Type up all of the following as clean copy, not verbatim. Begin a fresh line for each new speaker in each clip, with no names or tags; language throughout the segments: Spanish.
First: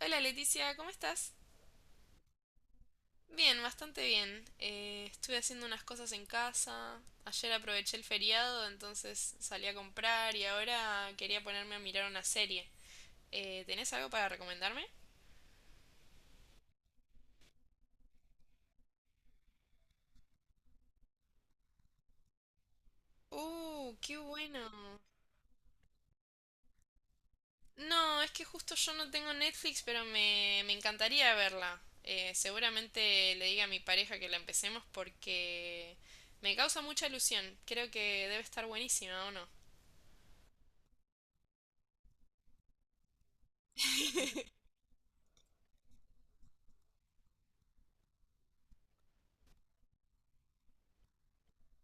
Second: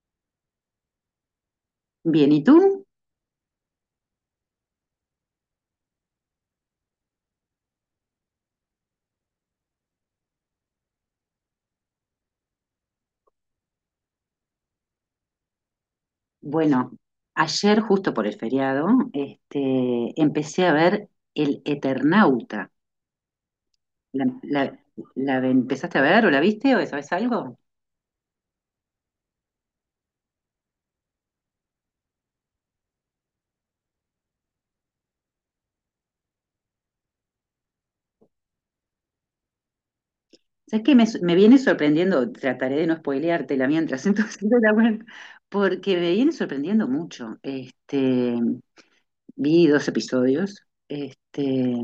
Hola Leticia, ¿cómo estás?
Bien, ¿y tú?
Bien, bastante bien. Estuve haciendo unas cosas en casa. Ayer aproveché el feriado, entonces salí a comprar y ahora quería ponerme a mirar una serie. ¿Tenés algo para recomendarme?
Bueno, ayer, justo por el feriado, empecé a ver El Eternauta.
¡Uh, qué
¿La,
bueno!
la- la empezaste a ver o la viste o sabes algo?
No, es que justo yo no tengo Netflix, pero me encantaría verla. Seguramente le diga a mi pareja que la empecemos porque me causa mucha ilusión. Creo que debe estar buenísima, ¿o no?
¿Sabes qué? Me viene sorprendiendo, trataré de no spoileártela mientras entonces no la ver, porque me viene sorprendiendo mucho. Vi dos episodios.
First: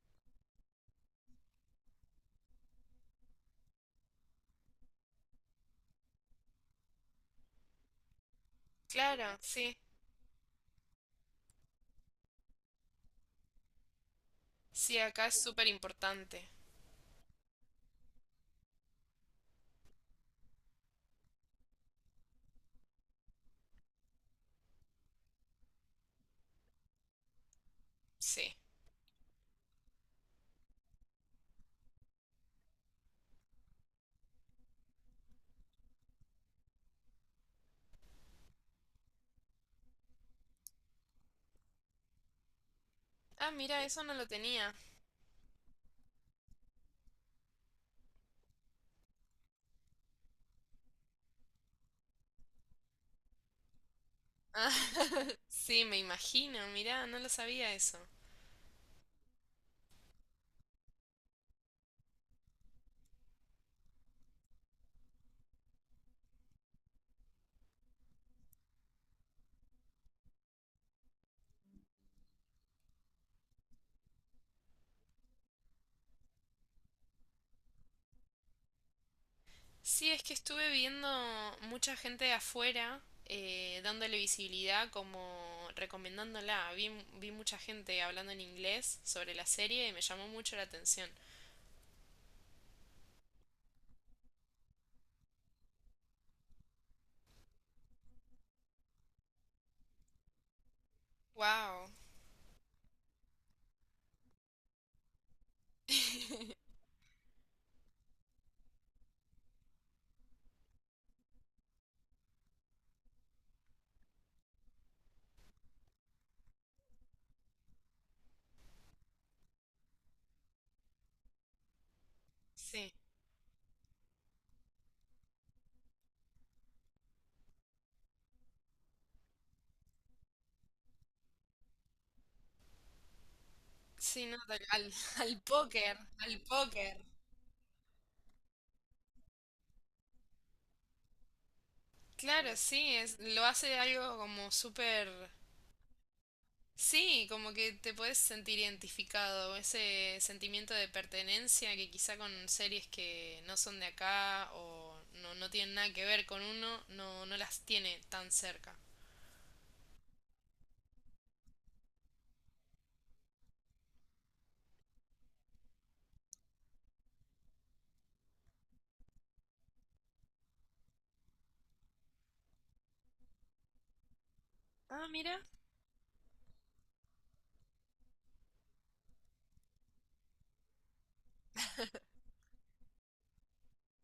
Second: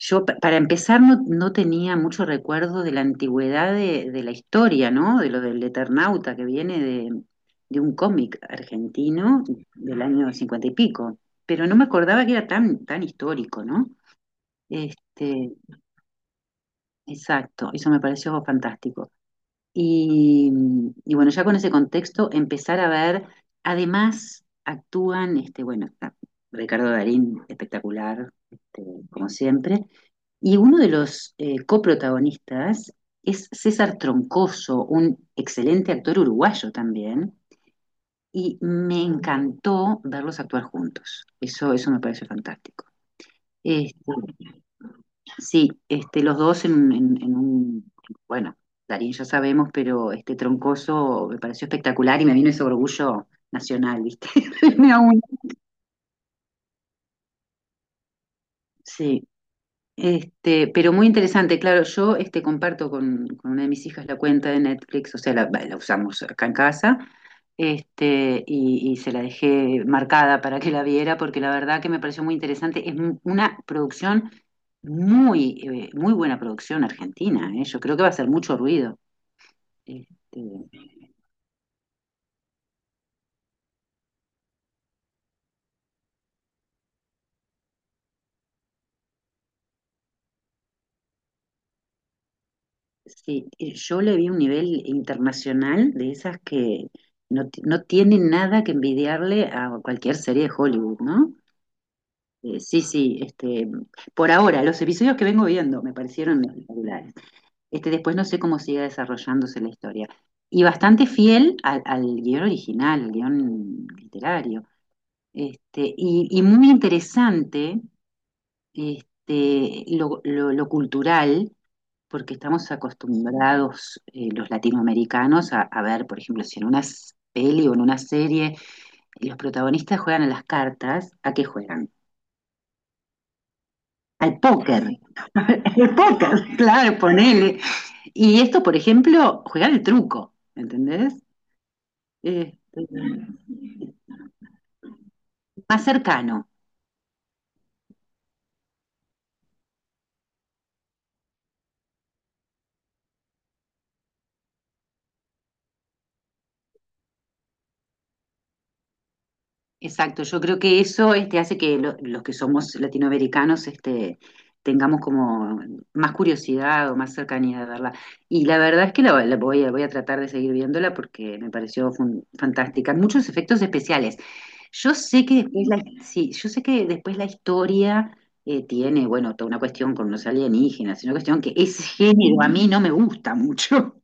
Yo, para empezar, no tenía mucho recuerdo de la antigüedad de la historia, ¿no? De lo del Eternauta, que viene de un cómic
Claro,
argentino
sí.
del año cincuenta y pico. Pero no me acordaba que era tan, tan histórico, ¿no?
Sí, acá es
Este,
súper importante.
exacto, eso me pareció fantástico. Y, y bueno, ya con ese contexto, empezar a ver, además actúan, bueno, está Ricardo Darín, espectacular,
Sí.
como siempre. Y uno de los coprotagonistas es César Troncoso, un excelente actor uruguayo también, y me encantó verlos actuar juntos. Eso me parece fantástico.
Ah, mira,
Este,
eso no lo tenía.
sí, los dos en, en un, bueno, Darín ya sabemos, pero este Troncoso me pareció espectacular y me vino ese orgullo nacional, ¿viste?
Ah,
Me aún-
sí, me imagino. Mira, no lo sabía eso.
Sí, pero muy interesante, claro, yo comparto con una de mis hijas la cuenta de Netflix, o sea, la usamos acá en casa, y se la dejé marcada para que la viera, porque la verdad que me pareció muy interesante. Es una producción muy, muy buena producción argentina, ¿eh? Yo creo que va a hacer mucho ruido. Este,
Sí, es que estuve viendo mucha gente de afuera dándole visibilidad, como recomendándola. Vi mucha gente hablando en inglés sobre la serie y me llamó mucho la atención.
sí y yo le vi un nivel internacional de esas que no, no tienen nada que envidiarle a cualquier serie de Hollywood, ¿no?
Wow.
Sí sí, por ahora, los episodios que vengo viendo me parecieron espectaculares. Después no sé cómo siga desarrollándose la historia. Y bastante fiel al guión original, al guión literario. Y muy interesante lo cultural, porque estamos
Sí.
acostumbrados los latinoamericanos a ver, por ejemplo, si en una peli o en una serie los protagonistas juegan a las cartas, ¿a qué juegan?
Sí, no,
Al póker.
al
El
póker, al
póker, claro,
póker.
ponele. Y esto, por ejemplo, jugar el truco, ¿entendés? Eh,
Claro, sí, es, lo hace algo como súper.
más cercano,
Sí, como que te puedes sentir identificado, ese sentimiento de pertenencia que quizá con series que no son de acá o no, no tienen nada que ver con uno, no, no las tiene tan cerca.
exacto. Yo creo que eso hace que los que somos latinoamericanos tengamos como más curiosidad o más cercanía de verla. Y la verdad es que la voy a tratar de seguir viéndola porque me pareció fantástica. Muchos efectos especiales. Yo
Ah,
sé
mira.
que después la, Sí, yo sé que después la historia tiene, bueno, toda una cuestión con los alienígenas, una cuestión que ese género a mí no me gusta mucho.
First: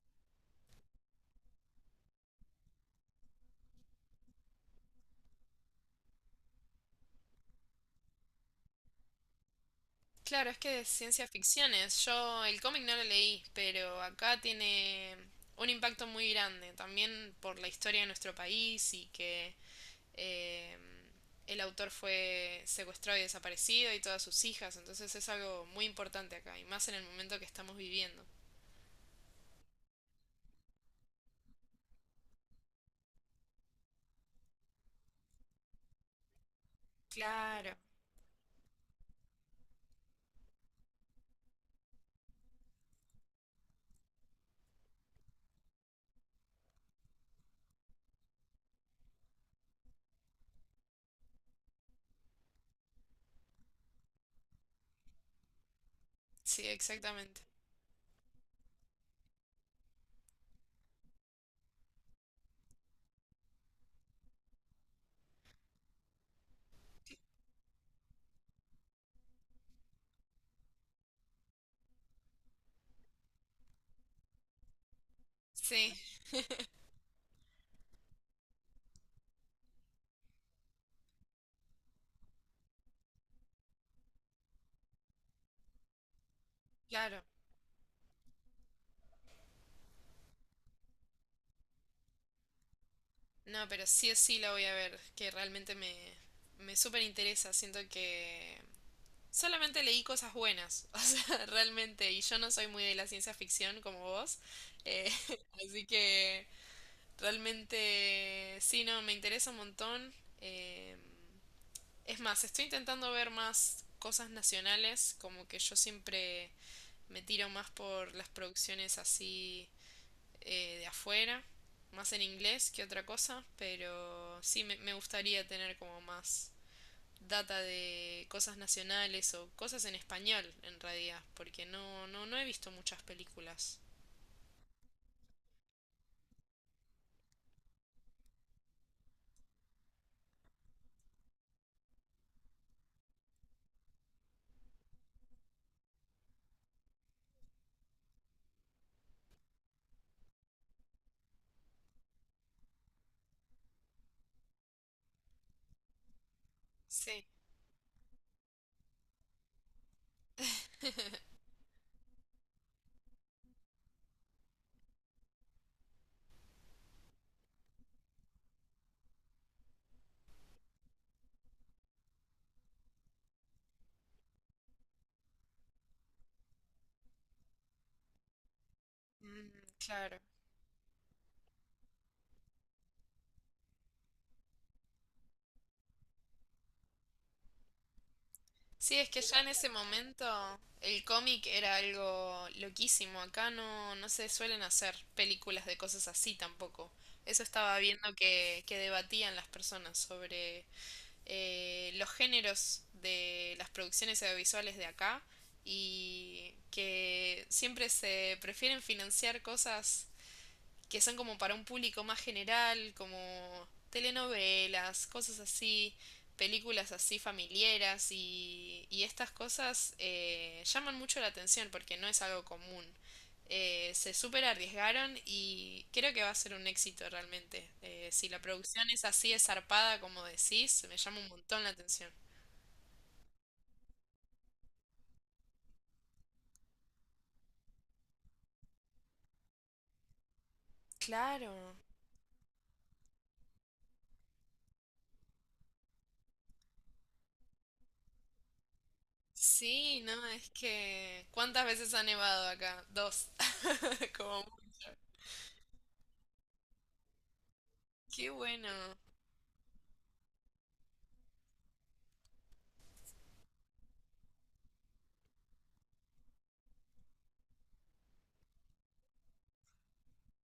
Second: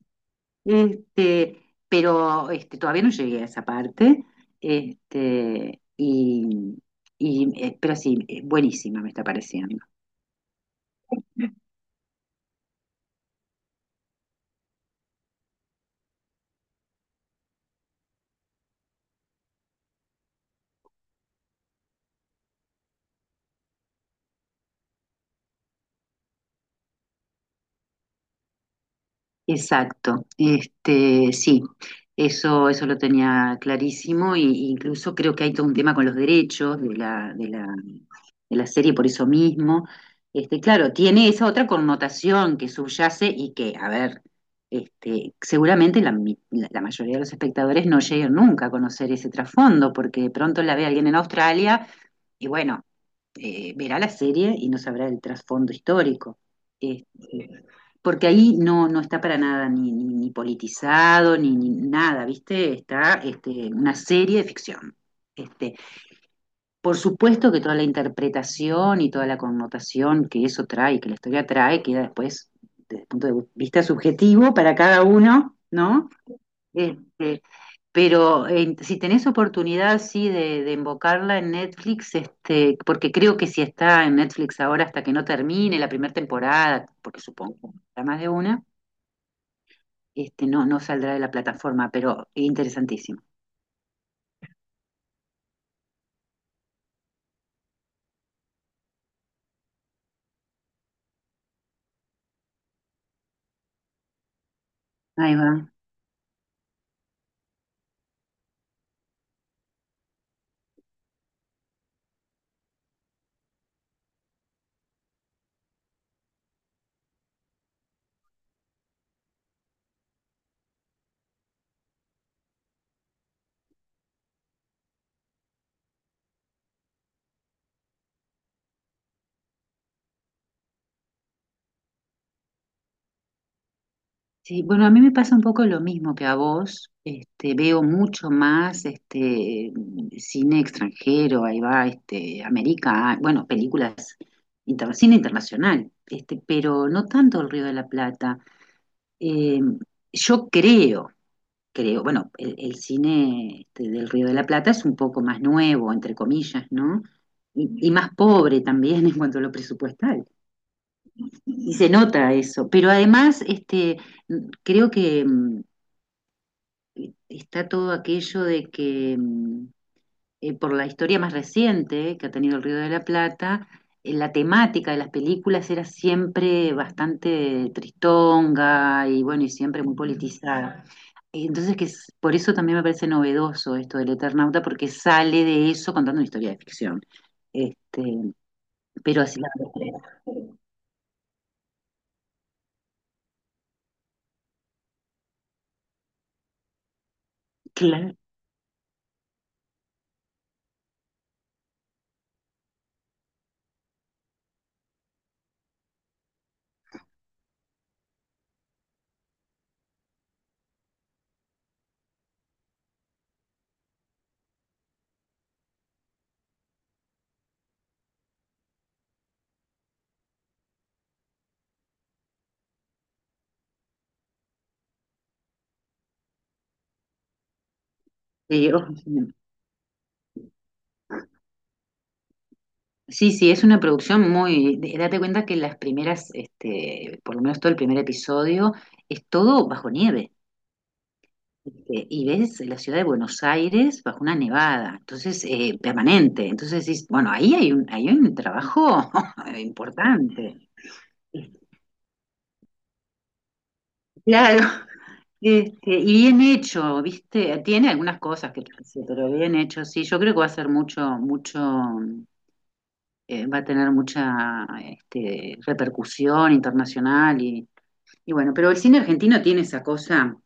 Este, pero todavía no llegué a esa parte. Este, y, y, pero sí, buenísima me está pareciendo.
Claro, es que de ciencia ficción es. Yo el cómic no lo leí, pero acá tiene un impacto muy grande, también por la historia de nuestro país y que eh, el autor fue secuestrado y desaparecido y todas sus hijas, entonces es algo muy importante acá, y más en el momento que estamos viviendo.
Exacto, sí, eso lo tenía clarísimo, e incluso creo que hay todo un tema con los derechos
Claro.
de la serie por eso mismo. Claro, tiene esa otra connotación que subyace y que, a ver, seguramente la mayoría de los espectadores no llegan nunca a conocer ese trasfondo, porque de pronto la ve alguien en Australia y bueno verá la serie y no sabrá el trasfondo histórico.
Sí, exactamente.
Este, Porque ahí no está para nada ni politizado, ni nada, ¿viste? Está una serie de ficción. Este, por supuesto que toda la interpretación y toda la connotación que eso trae, que la historia trae, queda después, desde el punto de vista subjetivo, para cada uno,
Sí,
¿no? Este, pero si tenés oportunidad, sí, de invocarla en Netflix, porque creo que si está en Netflix ahora hasta que no termine la primera temporada, porque
claro.
supongo que habrá más de una, no saldrá de la plataforma, pero interesantísimo.
No, pero sí o sí la voy a ver, que realmente me súper interesa. Siento que solamente leí cosas buenas, o sea, realmente, y yo no soy muy de la ciencia ficción como vos, eh,
Ahí va.
así que realmente sí, no, me interesa un montón. eh, Es más, estoy intentando ver más cosas nacionales, como que yo siempre me tiro más por las producciones así, de afuera, más en inglés que otra cosa, pero sí me gustaría tener como más data de cosas nacionales o cosas en español en realidad, porque no he visto muchas películas.
Sí, bueno, a mí me pasa un poco lo mismo que a vos. Veo mucho más cine extranjero, ahí va, América, bueno, películas, cine internacional, pero no tanto el Río de la Plata. Eh, yo creo, bueno, el cine del Río de la Plata es un poco más nuevo, entre comillas, ¿no?
Sí.
Y más pobre también en cuanto a lo presupuestal. Y se nota eso, pero además, creo que está todo aquello de que por la historia más reciente que ha tenido el Río de la Plata, la temática de las películas era siempre bastante tristonga y bueno, y
Mm,
siempre muy
claro.
politizada. Y entonces, que por eso también me parece novedoso esto del Eternauta, porque sale de eso contando una historia de ficción. Este,
Sí, es que
pero
ya
así
en
la
ese momento el cómic era algo loquísimo. Acá no se suelen hacer películas de cosas así tampoco. Eso estaba viendo
claro,
que debatían las personas sobre los géneros de las producciones audiovisuales de acá y que siempre se prefieren financiar cosas que son como para un público más general, como telenovelas, cosas así, películas así familiares y estas cosas llaman mucho la atención porque no es algo común. Se súper arriesgaron y creo que va a ser un éxito realmente. Si la
sí, ojo,
producción es así, es zarpada, como decís, me llama un montón la atención.
sí, sí, es una producción muy Date cuenta que las primeras, por lo menos todo el primer episodio, es todo bajo nieve.
Claro.
Y ves la ciudad de Buenos Aires bajo una nevada, entonces, permanente. Entonces decís, bueno, ahí hay un trabajo
Sí, no, es
importante.
que… ¿Cuántas veces ha nevado acá? Dos. Como,
Claro. Y bien hecho, ¿viste? Tiene algunas
qué
cosas que,
bueno.
yo pero bien hecho, sí. Yo creo que va a ser va a tener mucha repercusión internacional. Y bueno, pero el cine argentino tiene esa cosa,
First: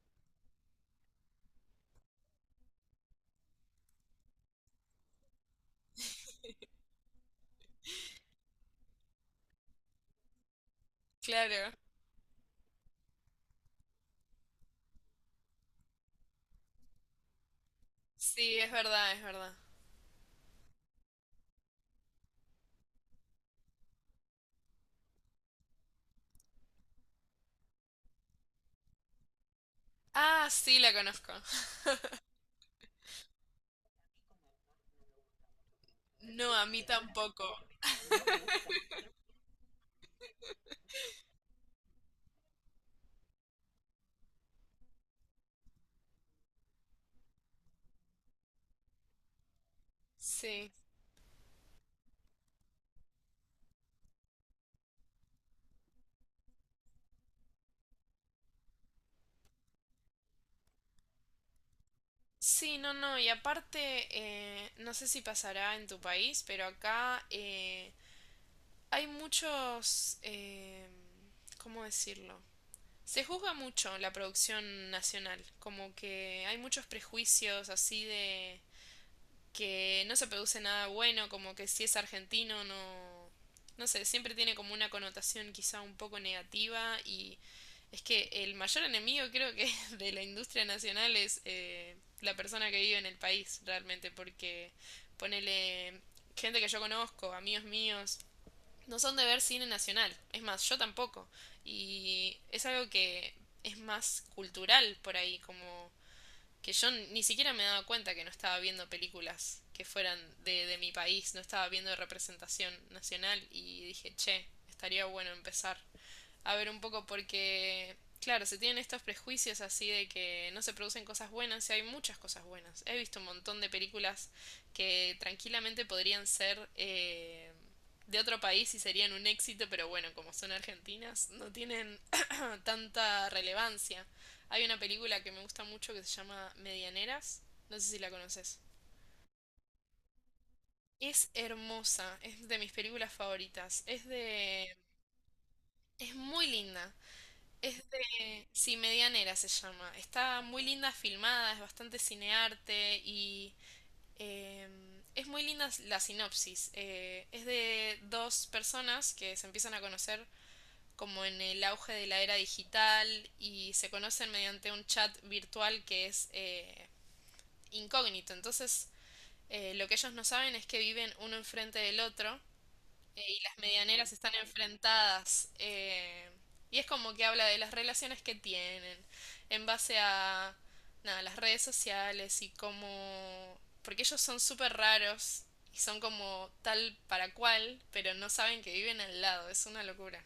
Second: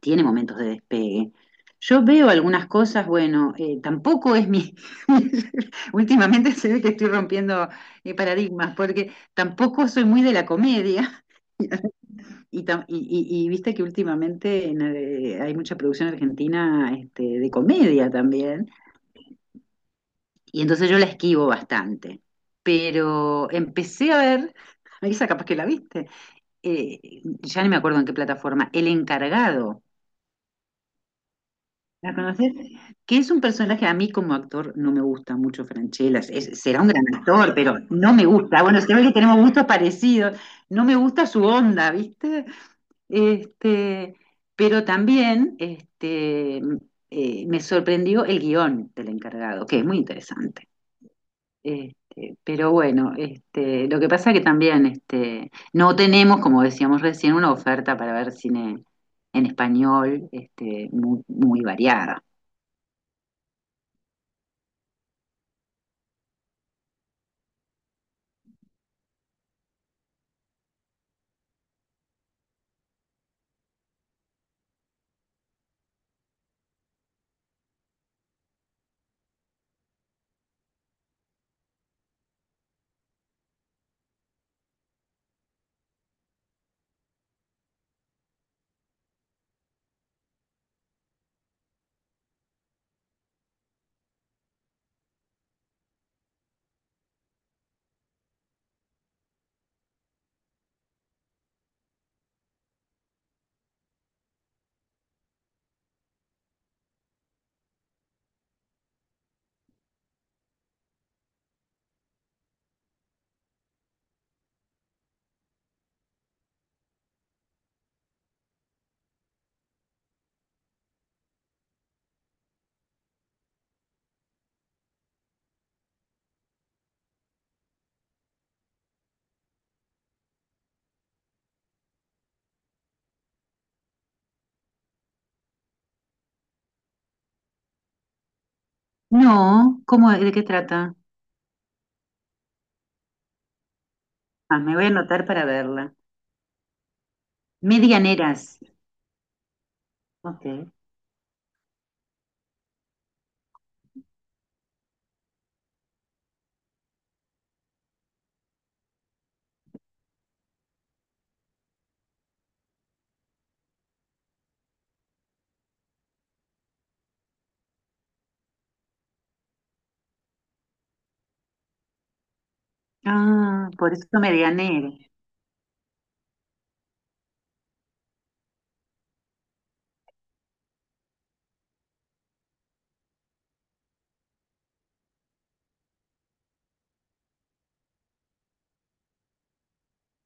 tiene momentos de despegue. Yo veo algunas cosas, bueno, tampoco es mi... Últimamente se ve que estoy rompiendo paradigmas, porque tampoco soy muy de la comedia.
Claro.
Y viste que últimamente hay mucha producción argentina de comedia
Sí,
también.
es verdad, es verdad.
Y entonces yo la esquivo bastante. Pero empecé a ver, Marisa, capaz que la viste, eh, ya ni me acuerdo en qué plataforma, El Encargado.
Ah, sí, la conozco.
¿La conoces? Que es un personaje, a mí como actor no me gusta mucho Francella.
No, a
Será
mí
un gran
tampoco.
actor, pero no me gusta. Bueno, se ve que tenemos gustos parecidos. No me gusta su onda, ¿viste? Este, pero también me sorprendió el guión del encargado, que es muy interesante.
Sí.
Pero bueno, lo que pasa que también no tenemos, como decíamos recién, una oferta para ver cine en español muy, muy variada.
Sí, no, no. Y aparte, no sé si pasará en tu país, pero acá hay muchos… ¿cómo decirlo? Se juzga mucho la producción nacional, como que hay muchos prejuicios así de… que no se produce nada bueno, como que si es argentino no, no sé, siempre tiene como una connotación quizá un poco negativa y es que el mayor enemigo creo que de la industria nacional es la persona que vive en el país realmente, porque ponele gente que yo conozco, amigos míos, no son de ver cine nacional, es más, yo tampoco, y es algo que es más cultural por ahí, como que yo ni siquiera me daba cuenta que no estaba viendo películas que fueran de mi país, no estaba viendo representación nacional y dije, che, estaría bueno empezar a ver un poco porque, claro, se tienen estos prejuicios así de que no se producen cosas buenas y hay muchas cosas buenas. He visto un montón de películas que tranquilamente podrían ser de otro país y serían un éxito, pero bueno, como son argentinas, no tienen tanta relevancia. Hay una película que me gusta mucho que se llama Medianeras, no sé si la conoces.
No, ¿cómo, de qué trata?
Es hermosa, es de mis películas favoritas, es
Ah, me
de…
voy a anotar para verla.
es muy linda. Es de,
Medianeras.
sí, Medianera se llama. Está
Ok.
muy linda filmada, es bastante cinearte y eh, es muy linda la sinopsis. Es de dos personas que se empiezan a conocer como en el auge de la era digital y se conocen mediante un chat virtual que es incógnito. Entonces, lo que ellos no saben es que viven uno enfrente del otro, y las
Ah, por eso
medianeras están
medianera.
enfrentadas. Y es como que habla de las relaciones que tienen en base a nada, las redes sociales y cómo… Porque ellos son súper raros y son como tal para cual, pero no saben que viven al lado. Es una locura.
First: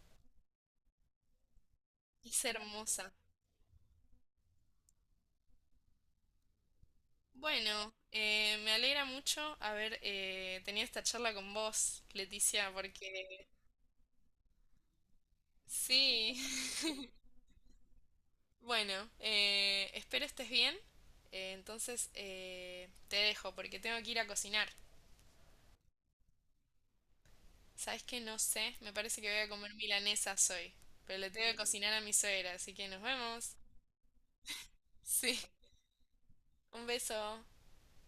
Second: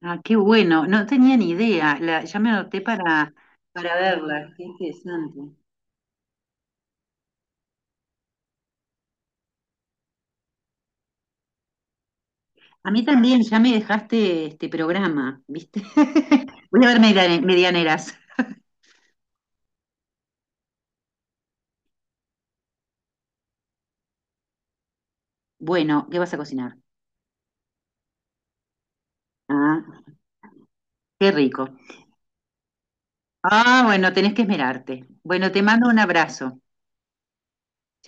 Ah, qué bueno. No tenía ni idea. Ya
Es
me anoté
hermosa.
para verla. Qué interesante.
Bueno, me alegra mucho haber tenido esta charla con vos, Leticia,
A mí también
porque
ya me dejaste este programa, ¿viste?
sí.
Voy a ver medianeras.
Bueno, espero estés bien. Entonces te dejo porque tengo que ir a cocinar.
Bueno, ¿qué vas a cocinar?
¿Sabes qué? No sé. Me parece que voy a comer
Ah,
milanesas hoy. Pero le
qué
tengo que
rico.
cocinar a mi suegra, así que nos vemos.
Ah, bueno, tenés que esmerarte.
Sí,
Bueno, te mando un abrazo.
un beso.